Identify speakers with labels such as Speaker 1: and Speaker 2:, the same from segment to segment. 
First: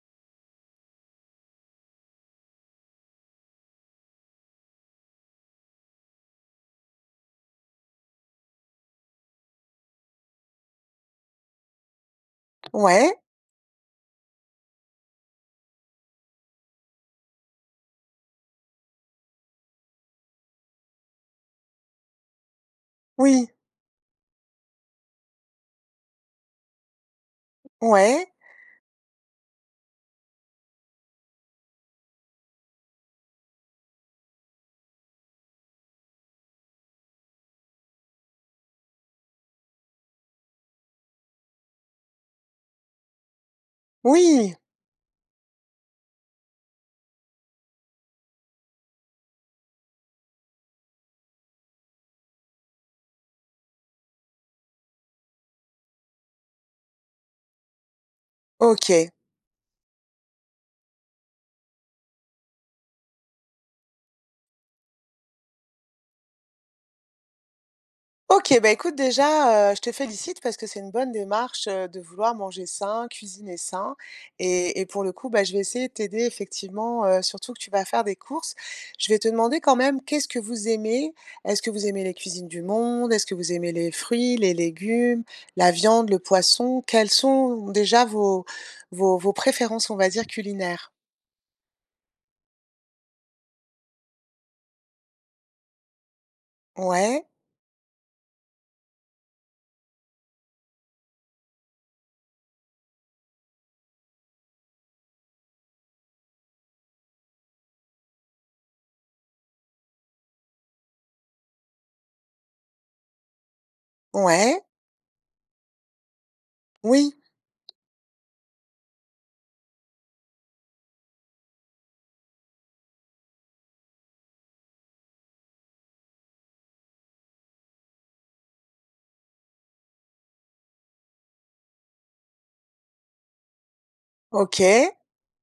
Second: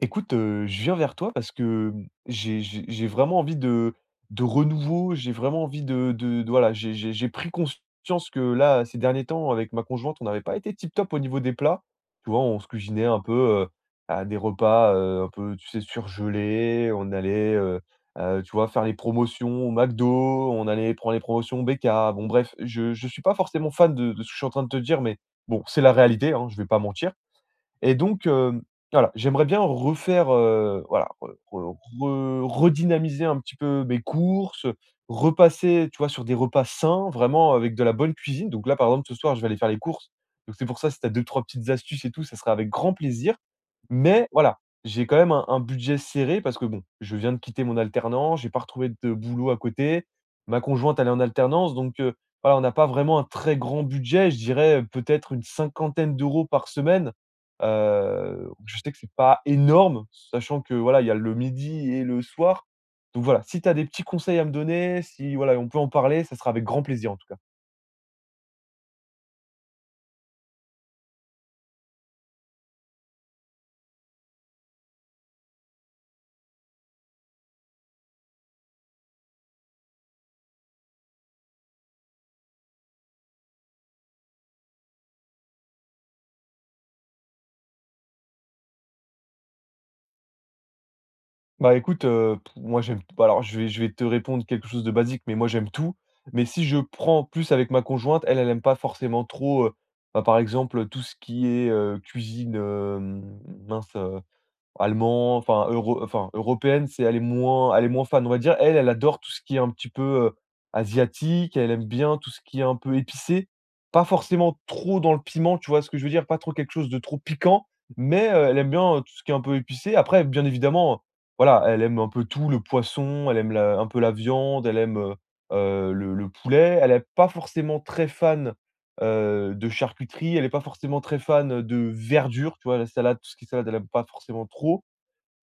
Speaker 1: Écoute, je viens vers toi parce que, j'ai vraiment envie de renouveau, j'ai vraiment envie de voilà, j'ai pris conscience que là, ces derniers temps, avec ma conjointe, on n'avait pas été tip top au niveau des plats. Tu vois, on se cuisinait
Speaker 2: Ouais,
Speaker 1: un peu, heu, à des repas, un peu, tu sais, surgelés. On allait, tu vois, faire les promotions au McDo, on allait prendre les promotions BK. Bon bref, je suis pas
Speaker 2: oui,
Speaker 1: forcément fan de ce que je suis en train de te dire, mais bon, c'est la réalité, hein, je vais pas mentir. Et donc,
Speaker 2: ouais,
Speaker 1: voilà, j'aimerais bien refaire, voilà, re re re redynamiser un petit peu mes courses, repasser, tu vois, sur des repas sains, vraiment avec de la bonne cuisine. Donc là, par exemple, ce soir, je vais aller faire les courses. Donc c'est pour ça, si tu as 2-3 petites astuces et tout, ça serait avec grand plaisir. Mais
Speaker 2: oui,
Speaker 1: voilà, j'ai quand même un budget serré parce que bon, je viens de quitter mon alternant, j'ai pas retrouvé de boulot à côté. Ma conjointe, elle est en alternance, donc voilà, on n'a pas vraiment un très grand budget. Je dirais, peut-être une cinquantaine d'euros par semaine. Je sais que c'est
Speaker 2: OK.
Speaker 1: pas énorme, sachant que voilà, il y a le midi et le soir. Donc voilà, si tu as des petits conseils à me donner, si voilà, on peut en parler, ça sera avec grand plaisir en tout cas.
Speaker 2: OK, bah, écoute, déjà, je te félicite parce que c'est une bonne démarche, de vouloir manger sain, cuisiner sain et pour le coup, bah, je vais essayer de t'aider effectivement, surtout que tu vas faire des courses. Je vais te demander quand même, qu'est-ce que vous aimez? Est-ce que vous aimez les cuisines du monde? Est-ce que vous aimez les fruits, les légumes, la viande, le poisson? Quelles sont déjà vos préférences, on va dire, culinaires?
Speaker 1: Bah, écoute, p moi j'aime bah, alors je vais te répondre quelque chose de basique, mais moi j'aime tout. Mais si je prends
Speaker 2: Ouais,
Speaker 1: plus avec ma conjointe, elle, elle aime pas forcément trop, bah, par exemple, tout ce qui est, cuisine, mince, Allemand, enfin européenne, c'est elle est moins fan, on va dire. Elle, elle adore tout ce qui est un petit peu, heu, asiatique, elle aime bien tout ce qui est un peu épicé. Pas forcément
Speaker 2: ouais,
Speaker 1: trop dans le piment, tu vois ce que je veux dire? Pas trop quelque chose de
Speaker 2: oui,
Speaker 1: trop piquant, mais, elle aime bien, tout ce qui est un peu épicé. Après, bien évidemment, voilà, elle aime un peu tout, le poisson, elle aime la un peu la viande, elle aime, le poulet. Elle n'est pas forcément très fan, de charcuterie, elle n'est pas forcément très fan, de verdure, tu vois? La salade, tout ce qui est salade, elle n'aime pas forcément
Speaker 2: OK,
Speaker 1: trop.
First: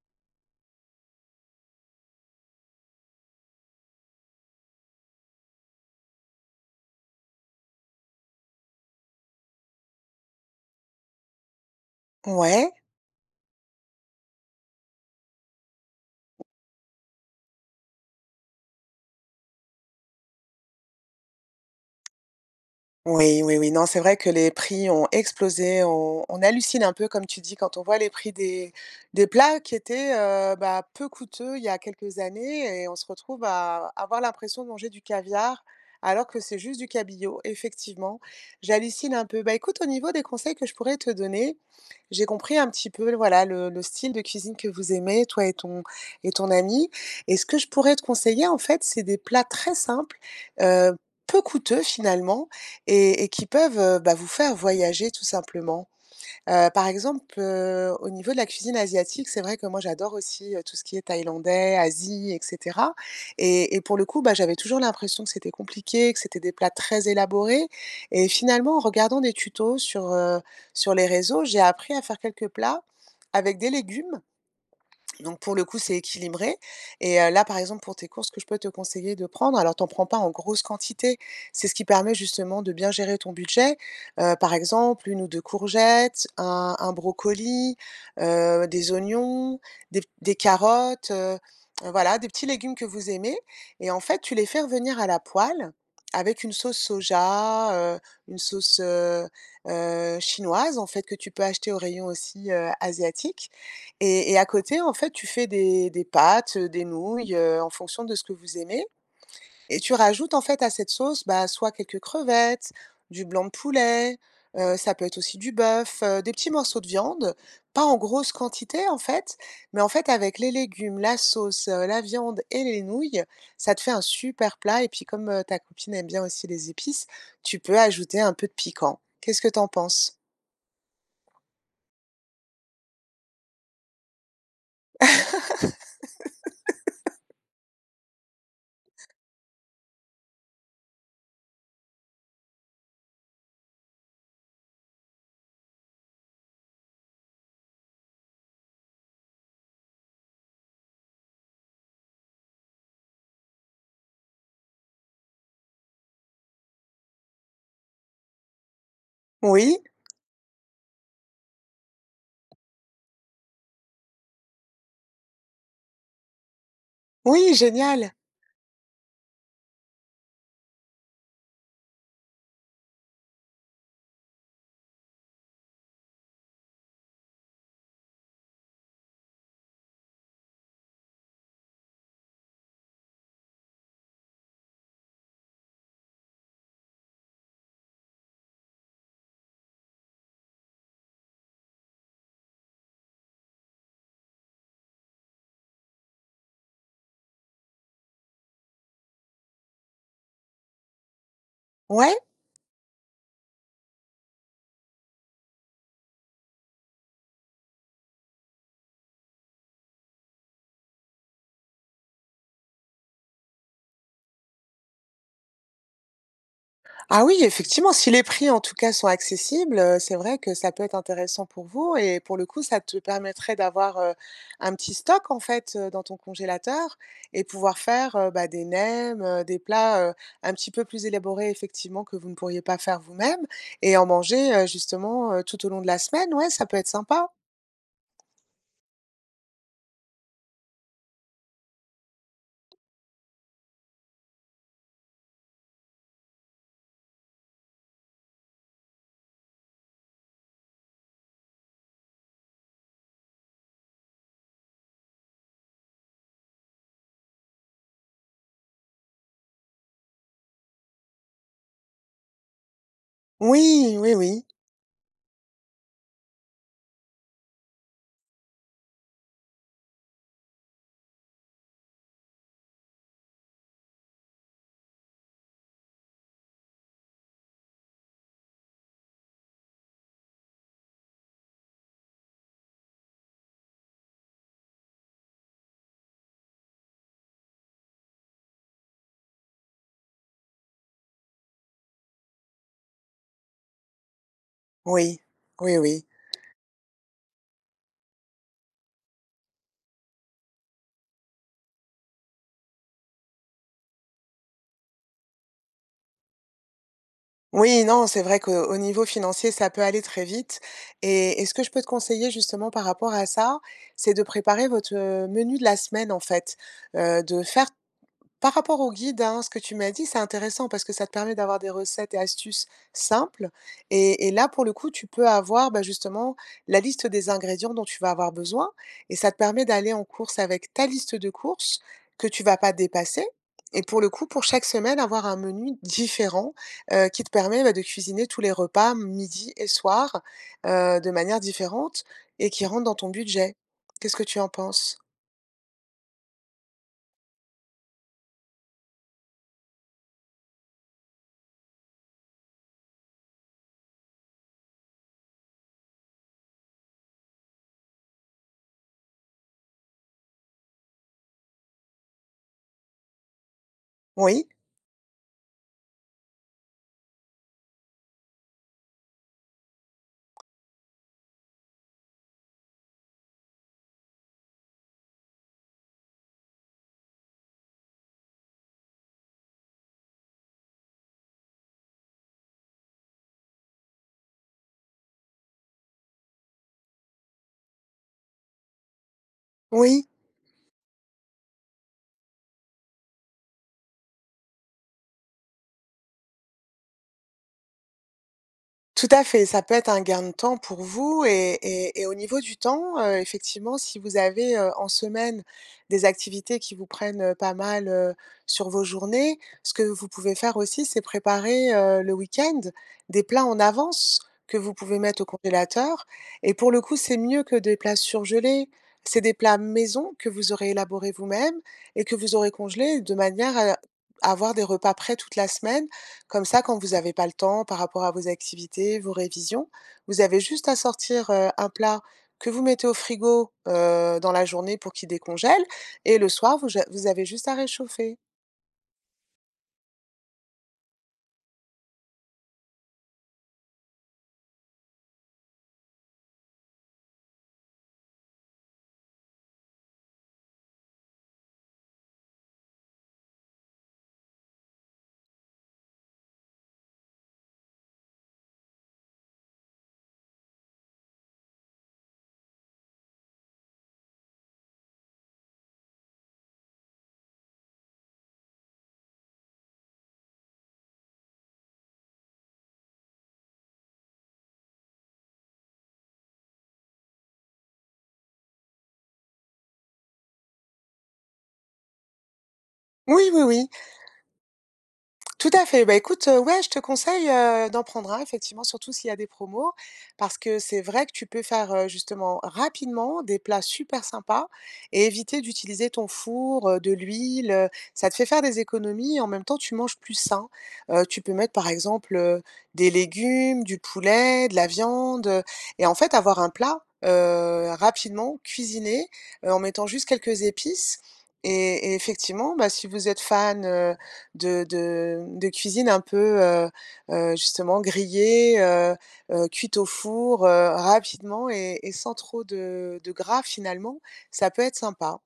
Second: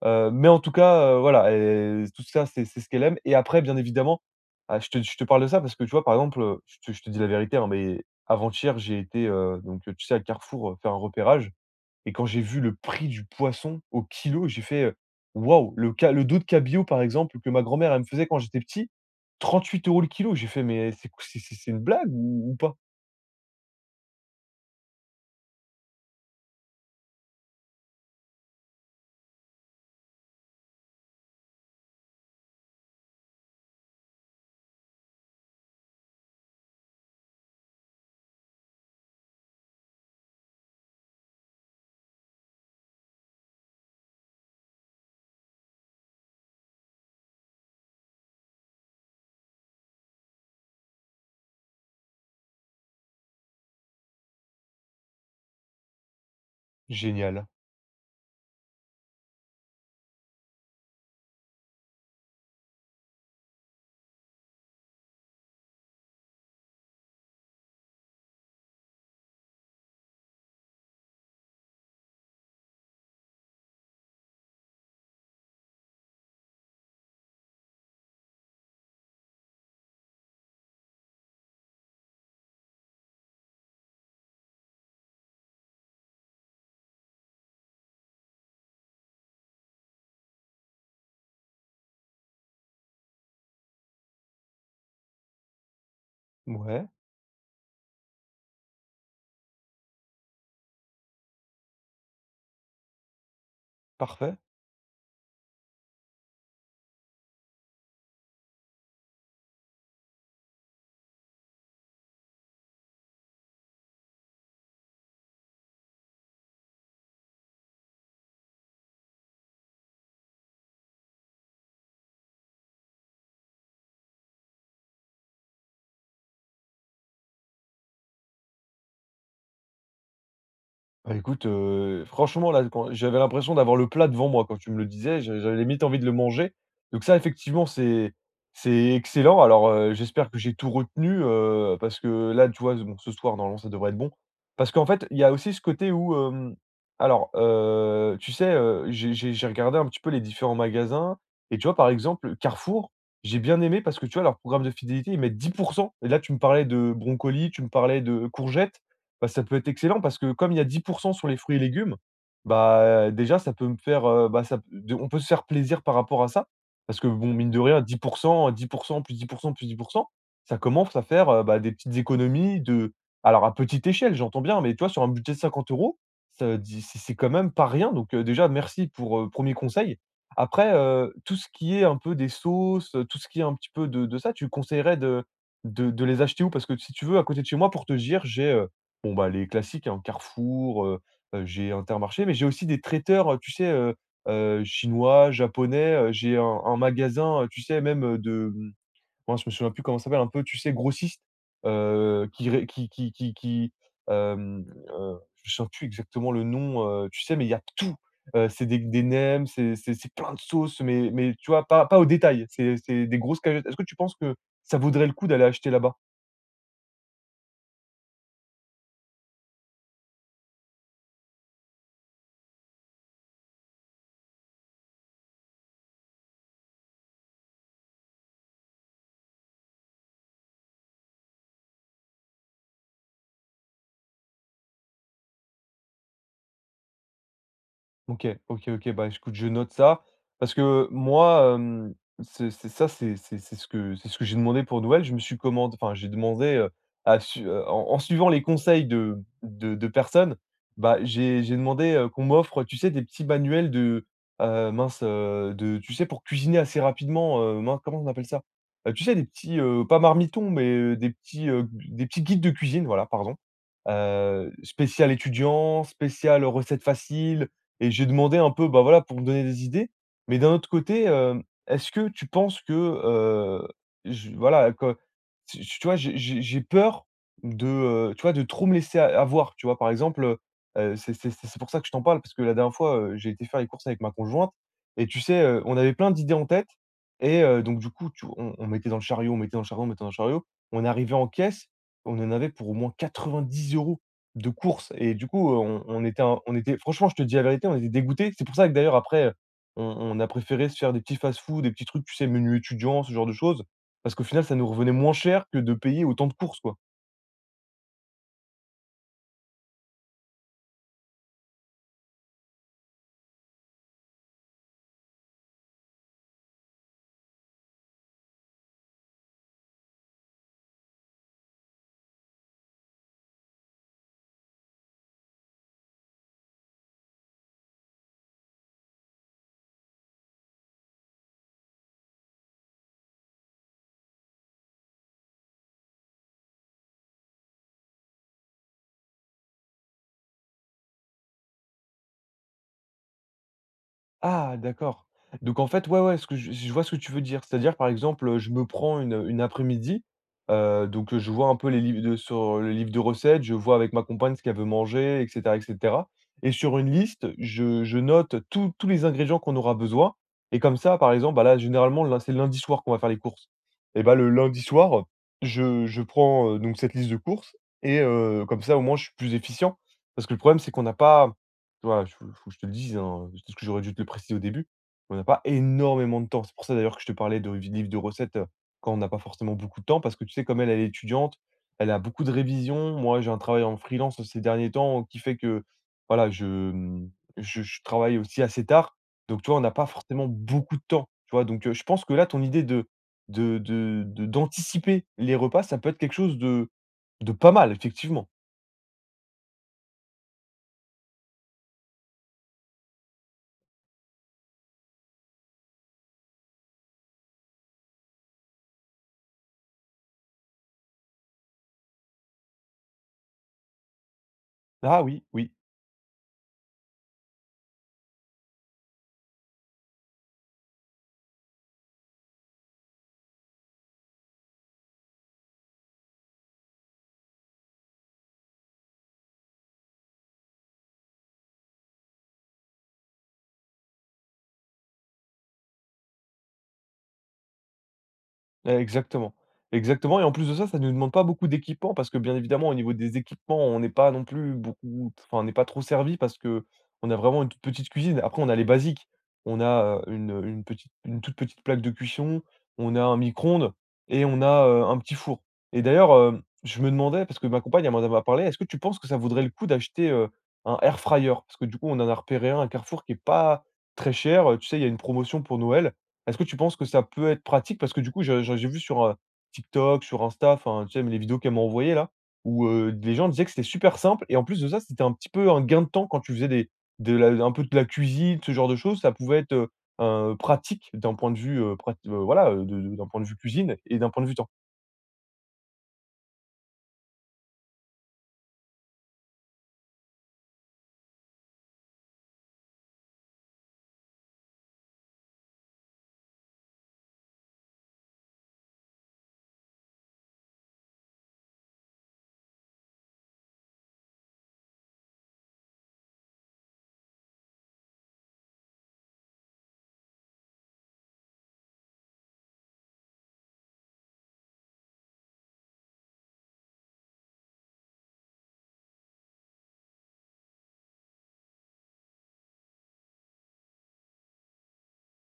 Speaker 1: Mais en tout cas, voilà et tout ça, c'est ce qu'elle aime et après, bien évidemment, ah, je te parle de ça parce que, tu vois, par exemple, je te dis la vérité, hein, mais avant-hier, j'ai été, donc tu sais, à Carrefour, faire un repérage et quand j'ai vu
Speaker 2: ouais.
Speaker 1: le prix du poisson au kilo, j'ai fait, «Waouh!» Le dos de cabillaud, par exemple, que ma grand-mère, elle me faisait quand j'étais petit, 38 euros le kilo. J'ai fait: «Mais c'est une blague ou pas?»
Speaker 2: Oui, oui, oui. Non, c'est vrai que les prix ont explosé. On hallucine un peu, comme tu dis, quand on voit les prix des plats qui étaient, bah, peu coûteux il y a quelques années et on se retrouve à avoir l'impression de manger du caviar, alors que c'est juste du cabillaud, effectivement. J'hallucine un peu. Bah, écoute, au niveau des conseils que je pourrais te donner, j'ai compris un petit peu, voilà, le style de cuisine que vous aimez, toi et ton ami, et ce que je pourrais te conseiller, en fait, c'est des plats très simples, heu, peu coûteux, finalement, et qui peuvent, bah, vous faire voyager tout simplement. Par exemple,
Speaker 1: «Génial.
Speaker 2: au niveau de la cuisine asiatique, c'est vrai que moi j'adore aussi, tout ce qui est thaïlandais, Asie et cetera, et pour le coup, bah, j'avais toujours l'impression que c'était compliqué, que c'était des plats très élaborés et finalement, en regardant des tutos sur les réseaux, j'ai appris à faire quelques plats avec des légumes, donc pour le coup, c'est équilibré et là, par exemple, pour tes courses, ce que je peux te conseiller de prendre, alors t'en prends pas en grosse quantité. C'est ce qui permet justement de bien gérer ton budget. Par exemple, une ou 2 courgettes, un brocoli, des oignons, des carottes, voilà, des petits légumes que vous aimez et en fait, tu les fais revenir à la poêle avec une sauce
Speaker 1: Ouais.
Speaker 2: soja, une sauce, chinoise, en fait, que tu peux acheter au rayon aussi, asiatique, et
Speaker 1: Parfait.».
Speaker 2: et à côté, en fait, tu fais des pâtes, des nouilles, en fonction de ce que vous aimez et tu rajoutes, en fait, à cette sauce, bah, soit quelques crevettes, du blanc de poulet, ça peut être aussi du bœuf, des petits morceaux de viande, pas en grosse quantité, en fait, mais en fait, avec les légumes, la sauce, la viande et les nouilles, ça te fait un super plat et puis comme, ta copine aime bien aussi les épices, tu peux ajouter un peu de piquant. Qu'est-ce que t'en penses?
Speaker 1: Bah, écoute, franchement là, quand j'avais l'impression d'avoir le plat devant moi quand tu me le disais, j'avais limite envie de le manger. Donc ça effectivement c'est excellent. Alors, j'espère que j'ai tout retenu, parce que là, tu vois, bon, ce soir normalement ça devrait être bon. Parce qu'en fait, il y a aussi ce côté où, alors, tu sais, j'ai regardé un petit peu les différents magasins et tu vois, par exemple, Carrefour, j'ai bien aimé parce que tu vois, leur programme de fidélité, ils mettent 10. Et là, tu me parlais de broncoli, tu me parlais de courgettes. Bah, ça peut être
Speaker 2: Oui?
Speaker 1: excellent parce que comme il y a 10% sur les fruits et légumes, bah, déjà ça peut me faire, bah, ça de on peut se faire plaisir par rapport à ça. Parce que bon, mine
Speaker 2: Oui,
Speaker 1: de rien dix
Speaker 2: génial!
Speaker 1: pour cent 10% plus 10% plus 10%, ça commence à faire, bah, des petites économies. De alors à petite échelle, j'entends bien, mais toi sur un budget de 50 euros, ça dit c'est quand même pas rien, donc déjà merci pour, 1 conseil. Après, tout ce qui est un peu des sauces, tout ce qui est un petit peu de ça, tu conseillerais de les acheter où? Parce que si tu veux à côté de chez moi pour te dire, j'ai, heu. Bon, bah, les classiques, hein, Carrefour, j'ai Intermarché, mais j'ai aussi des traiteurs, tu sais, chinois, japonais, j'ai un magasin, tu sais, même, de, moi je me souviens plus comment ça s'appelle, un peu, tu sais, grossiste,
Speaker 2: Ouais.
Speaker 1: qui ré qui, hem, heu, je ne sais plus exactement le nom, tu sais, mais il y a tout. C'est des nems, c'est plein de sauces, mais tu vois, pas au détail, c'est des grosses cagettes. Est-ce que tu penses que ça vaudrait le coup d'aller acheter là-bas?
Speaker 2: Ah oui, effectivement, si les prix en tout cas sont accessibles, c'est vrai que ça peut être intéressant pour vous et pour le coup, ça te permettrait d'avoir, un petit stock en fait, dans ton congélateur et pouvoir faire, bah, des nems, des plats, un petit peu plus élaborés effectivement que vous ne pourriez pas faire vous-même et en manger, justement, tout au long de la semaine. Ouais, ça peut être sympa.
Speaker 1: OK, OK, OK. Bah, écoute, je note ça parce que moi, c'est ça, c'est ce que j'ai demandé pour Noël. Je me suis commandé enfin, j'ai demandé, à su en suivant les conseils de personnes, bah, j'ai demandé, qu'on m'offre, tu sais, des petits manuels de, mince, de tu sais, pour cuisiner assez rapidement, mince, comment on appelle ça? Tu sais, des petits, pas marmitons, mais, des petits guides de cuisine, voilà, pardon.
Speaker 2: Oui, oui, oui.
Speaker 1: Spécial étudiant, spécial recettes faciles. Et j'ai demandé un peu, bah, voilà, pour me donner des idées. Mais d'un autre côté, est-ce que tu penses que, je voilà, que tu vois, j'ai peur de, tu vois, de trop me laisser a avoir, tu vois? Par exemple, c'est pour ça que je t'en parle parce que la dernière fois, j'ai été faire les courses avec ma conjointe et tu sais, on avait plein d'idées en tête et donc du coup, tu on mettait dans le chariot, on mettait dans le chariot, on mettait dans le chariot. On arrivait en caisse, on en avait pour au moins 90 euros. De courses et
Speaker 2: Oui.
Speaker 1: du coup,
Speaker 2: Oui, oui.
Speaker 1: on était franchement, je te dis la vérité, on était dégoûtés. C'est pour ça que d'ailleurs après, on a préféré se faire des petits fast-food, des petits trucs, tu sais, menus étudiants, ce genre de choses. Parce qu'au final, ça nous revenait moins cher que de payer autant de courses, quoi.
Speaker 2: Oui, non, c'est vrai qu'au niveau financier, ça peut aller très vite et ce que je peux te conseiller justement par rapport à ça, c'est de préparer votre, menu de la semaine en fait, de faire par rapport au guide, hein, ce que tu m'as dit, c'est intéressant parce que ça te permet d'avoir des recettes et astuces simples. Et là, pour le coup, tu peux avoir, bah, justement la liste des ingrédients dont tu vas avoir besoin. Et ça te permet d'aller en course avec ta liste de courses que tu vas pas dépasser. Et pour le coup, pour chaque semaine, avoir un menu différent, qui te permet, bah, de cuisiner tous les repas, midi et soir, de manière différente et qui rentre dans ton budget. Qu'est-ce que tu en
Speaker 1: Ah
Speaker 2: penses?
Speaker 1: d'accord. Donc en fait, ouais, ouais, ce que je vois ce que tu veux dire. C'est-à-dire, par exemple, je me prends une après-midi, donc je vois un peu les livres de sur le livre de recettes, je vois avec ma compagne ce qu'elle veut manger et cetera et cetera et sur une liste, je note tous les ingrédients qu'on aura besoin et comme ça, par exemple, bah là, généralement, lun c'est le lundi soir qu'on va faire les courses et bah, le
Speaker 2: Oui,
Speaker 1: lundi soir, je prends, donc cette liste de courses et comme ça, au moins, je suis plus efficient parce que le problème, c'est qu'on n'a pas, tu vois? Il faut que je te le dise, hein, peut-être que j'aurais dû te le préciser au début, on n'a pas énormément de temps. C'est pour ça d'ailleurs que je te parlais de vi livres de recettes, quand on n'a pas forcément beaucoup de temps parce que tu sais, comme elle, elle est étudiante, elle a beaucoup de révisions. Moi, j'ai un travail en freelance ces derniers temps qui fait que, voilà, je, mmh, je travaille aussi assez tard. Donc tu vois, on n'a pas
Speaker 2: oui.
Speaker 1: forcément beaucoup de temps, tu vois? Donc je pense que là, ton idée de d'anticiper les repas, ça peut être quelque chose de pas mal, effectivement.
Speaker 2: Tout à fait, ça peut être un gain de temps pour vous et et au niveau du temps, effectivement, si vous avez, en semaine des activités qui vous prennent, pas mal, sur vos journées, ce que vous pouvez faire aussi, c'est préparer, le week-end, des plats en avance que vous pouvez
Speaker 1: Ah
Speaker 2: mettre
Speaker 1: oui,
Speaker 2: au
Speaker 1: oui.
Speaker 2: congélateur et pour le coup, c'est mieux que des plats surgelés. C'est des plats maison que vous aurez élaborés vous-même et que vous aurez congelés de manière à avoir des repas prêts toute la semaine. Comme ça, quand vous avez pas le temps par rapport à vos activités, vos révisions, vous avez juste à sortir, un plat que vous mettez au frigo, dans la journée pour qu'il décongèle et le soir, vous ja vous avez juste à réchauffer.
Speaker 1: Exactement, exactement et en plus de ça, ça ne nous demande pas beaucoup d'équipements parce que bien évidemment au niveau des équipements, on n'est pas non plus beaucoup, enfin on n'est pas trop servi parce que on a vraiment une toute petite cuisine. Après on a les basiques, on a, une toute petite plaque de cuisson, on a un micro-ondes et on a, un petit four et d'ailleurs, je me demandais parce que ma compagne elle m'en avait parlé: «Est-ce que tu penses que ça vaudrait le coup d'acheter, un air fryer?» Parce que du coup on en a repéré un à Carrefour qui est pas très cher, tu sais il y a une promotion pour Noël. Est-ce que tu penses que ça peut être pratique? Parce que du coup, je j'ai vu sur, TikTok, sur Insta, enfin, tu sais, les vidéos qu'elle m'a envoyées là, où, les gens disaient que c'était super simple et en plus de ça, c'était un petit peu un gain de temps quand tu faisais des de la un peu de la cuisine, ce genre de choses. Ça pouvait être, pratique d'un point de vue, prat voilà, de d'un point de
Speaker 2: Oui,
Speaker 1: vue
Speaker 2: oui, oui.
Speaker 1: cuisine et d'un point de vue temps.
Speaker 2: Tout à fait. Bah, écoute, ouais, je te conseille, d'en prendre un effectivement, surtout s'il y a des promos parce que c'est vrai que tu peux faire, justement rapidement des plats super sympas et éviter d'utiliser ton four, de l'huile, ça te fait faire des économies et en même temps tu manges plus sain. Tu peux mettre par exemple, des légumes, du poulet, de la viande, et en fait avoir un plat, rapidement cuisiné, en mettant juste quelques épices et effectivement, bah, si vous êtes fan, de cuisine un peu, justement grillée, cuite au four, rapidement et sans trop de gras finalement, ça peut être sympa.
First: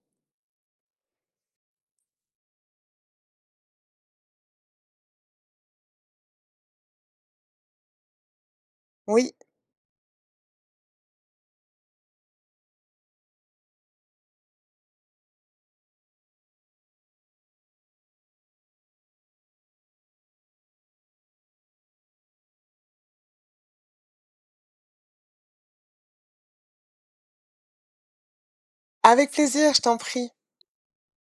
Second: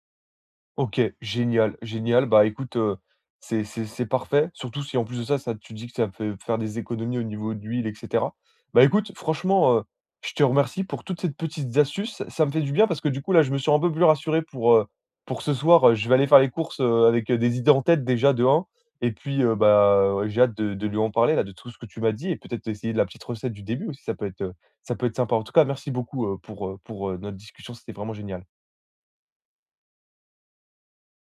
Speaker 1: OK, génial, génial. Bah, écoute, c'est parfait, surtout si en plus de ça, ça tu dis que ça peut faire des économies au niveau d'huile et cetera. Bah, écoute,
Speaker 2: Oui,
Speaker 1: franchement, je te remercie pour toutes ces petites astuces. Ça me fait du bien parce que du coup, là, je me suis un peu plus rassuré pour, ce soir, je vais aller faire les courses, avec, des idées en tête déjà de 1 et puis, bah, ouais, j'ai hâte de lui en parler là, de tout ce que tu m'as dit et peut-être essayer de la petite recette du début aussi, ça peut être sympa. En tout cas, merci beaucoup, pour, notre discussion, c'était vraiment génial.
Speaker 2: avec plaisir, je t'en prie.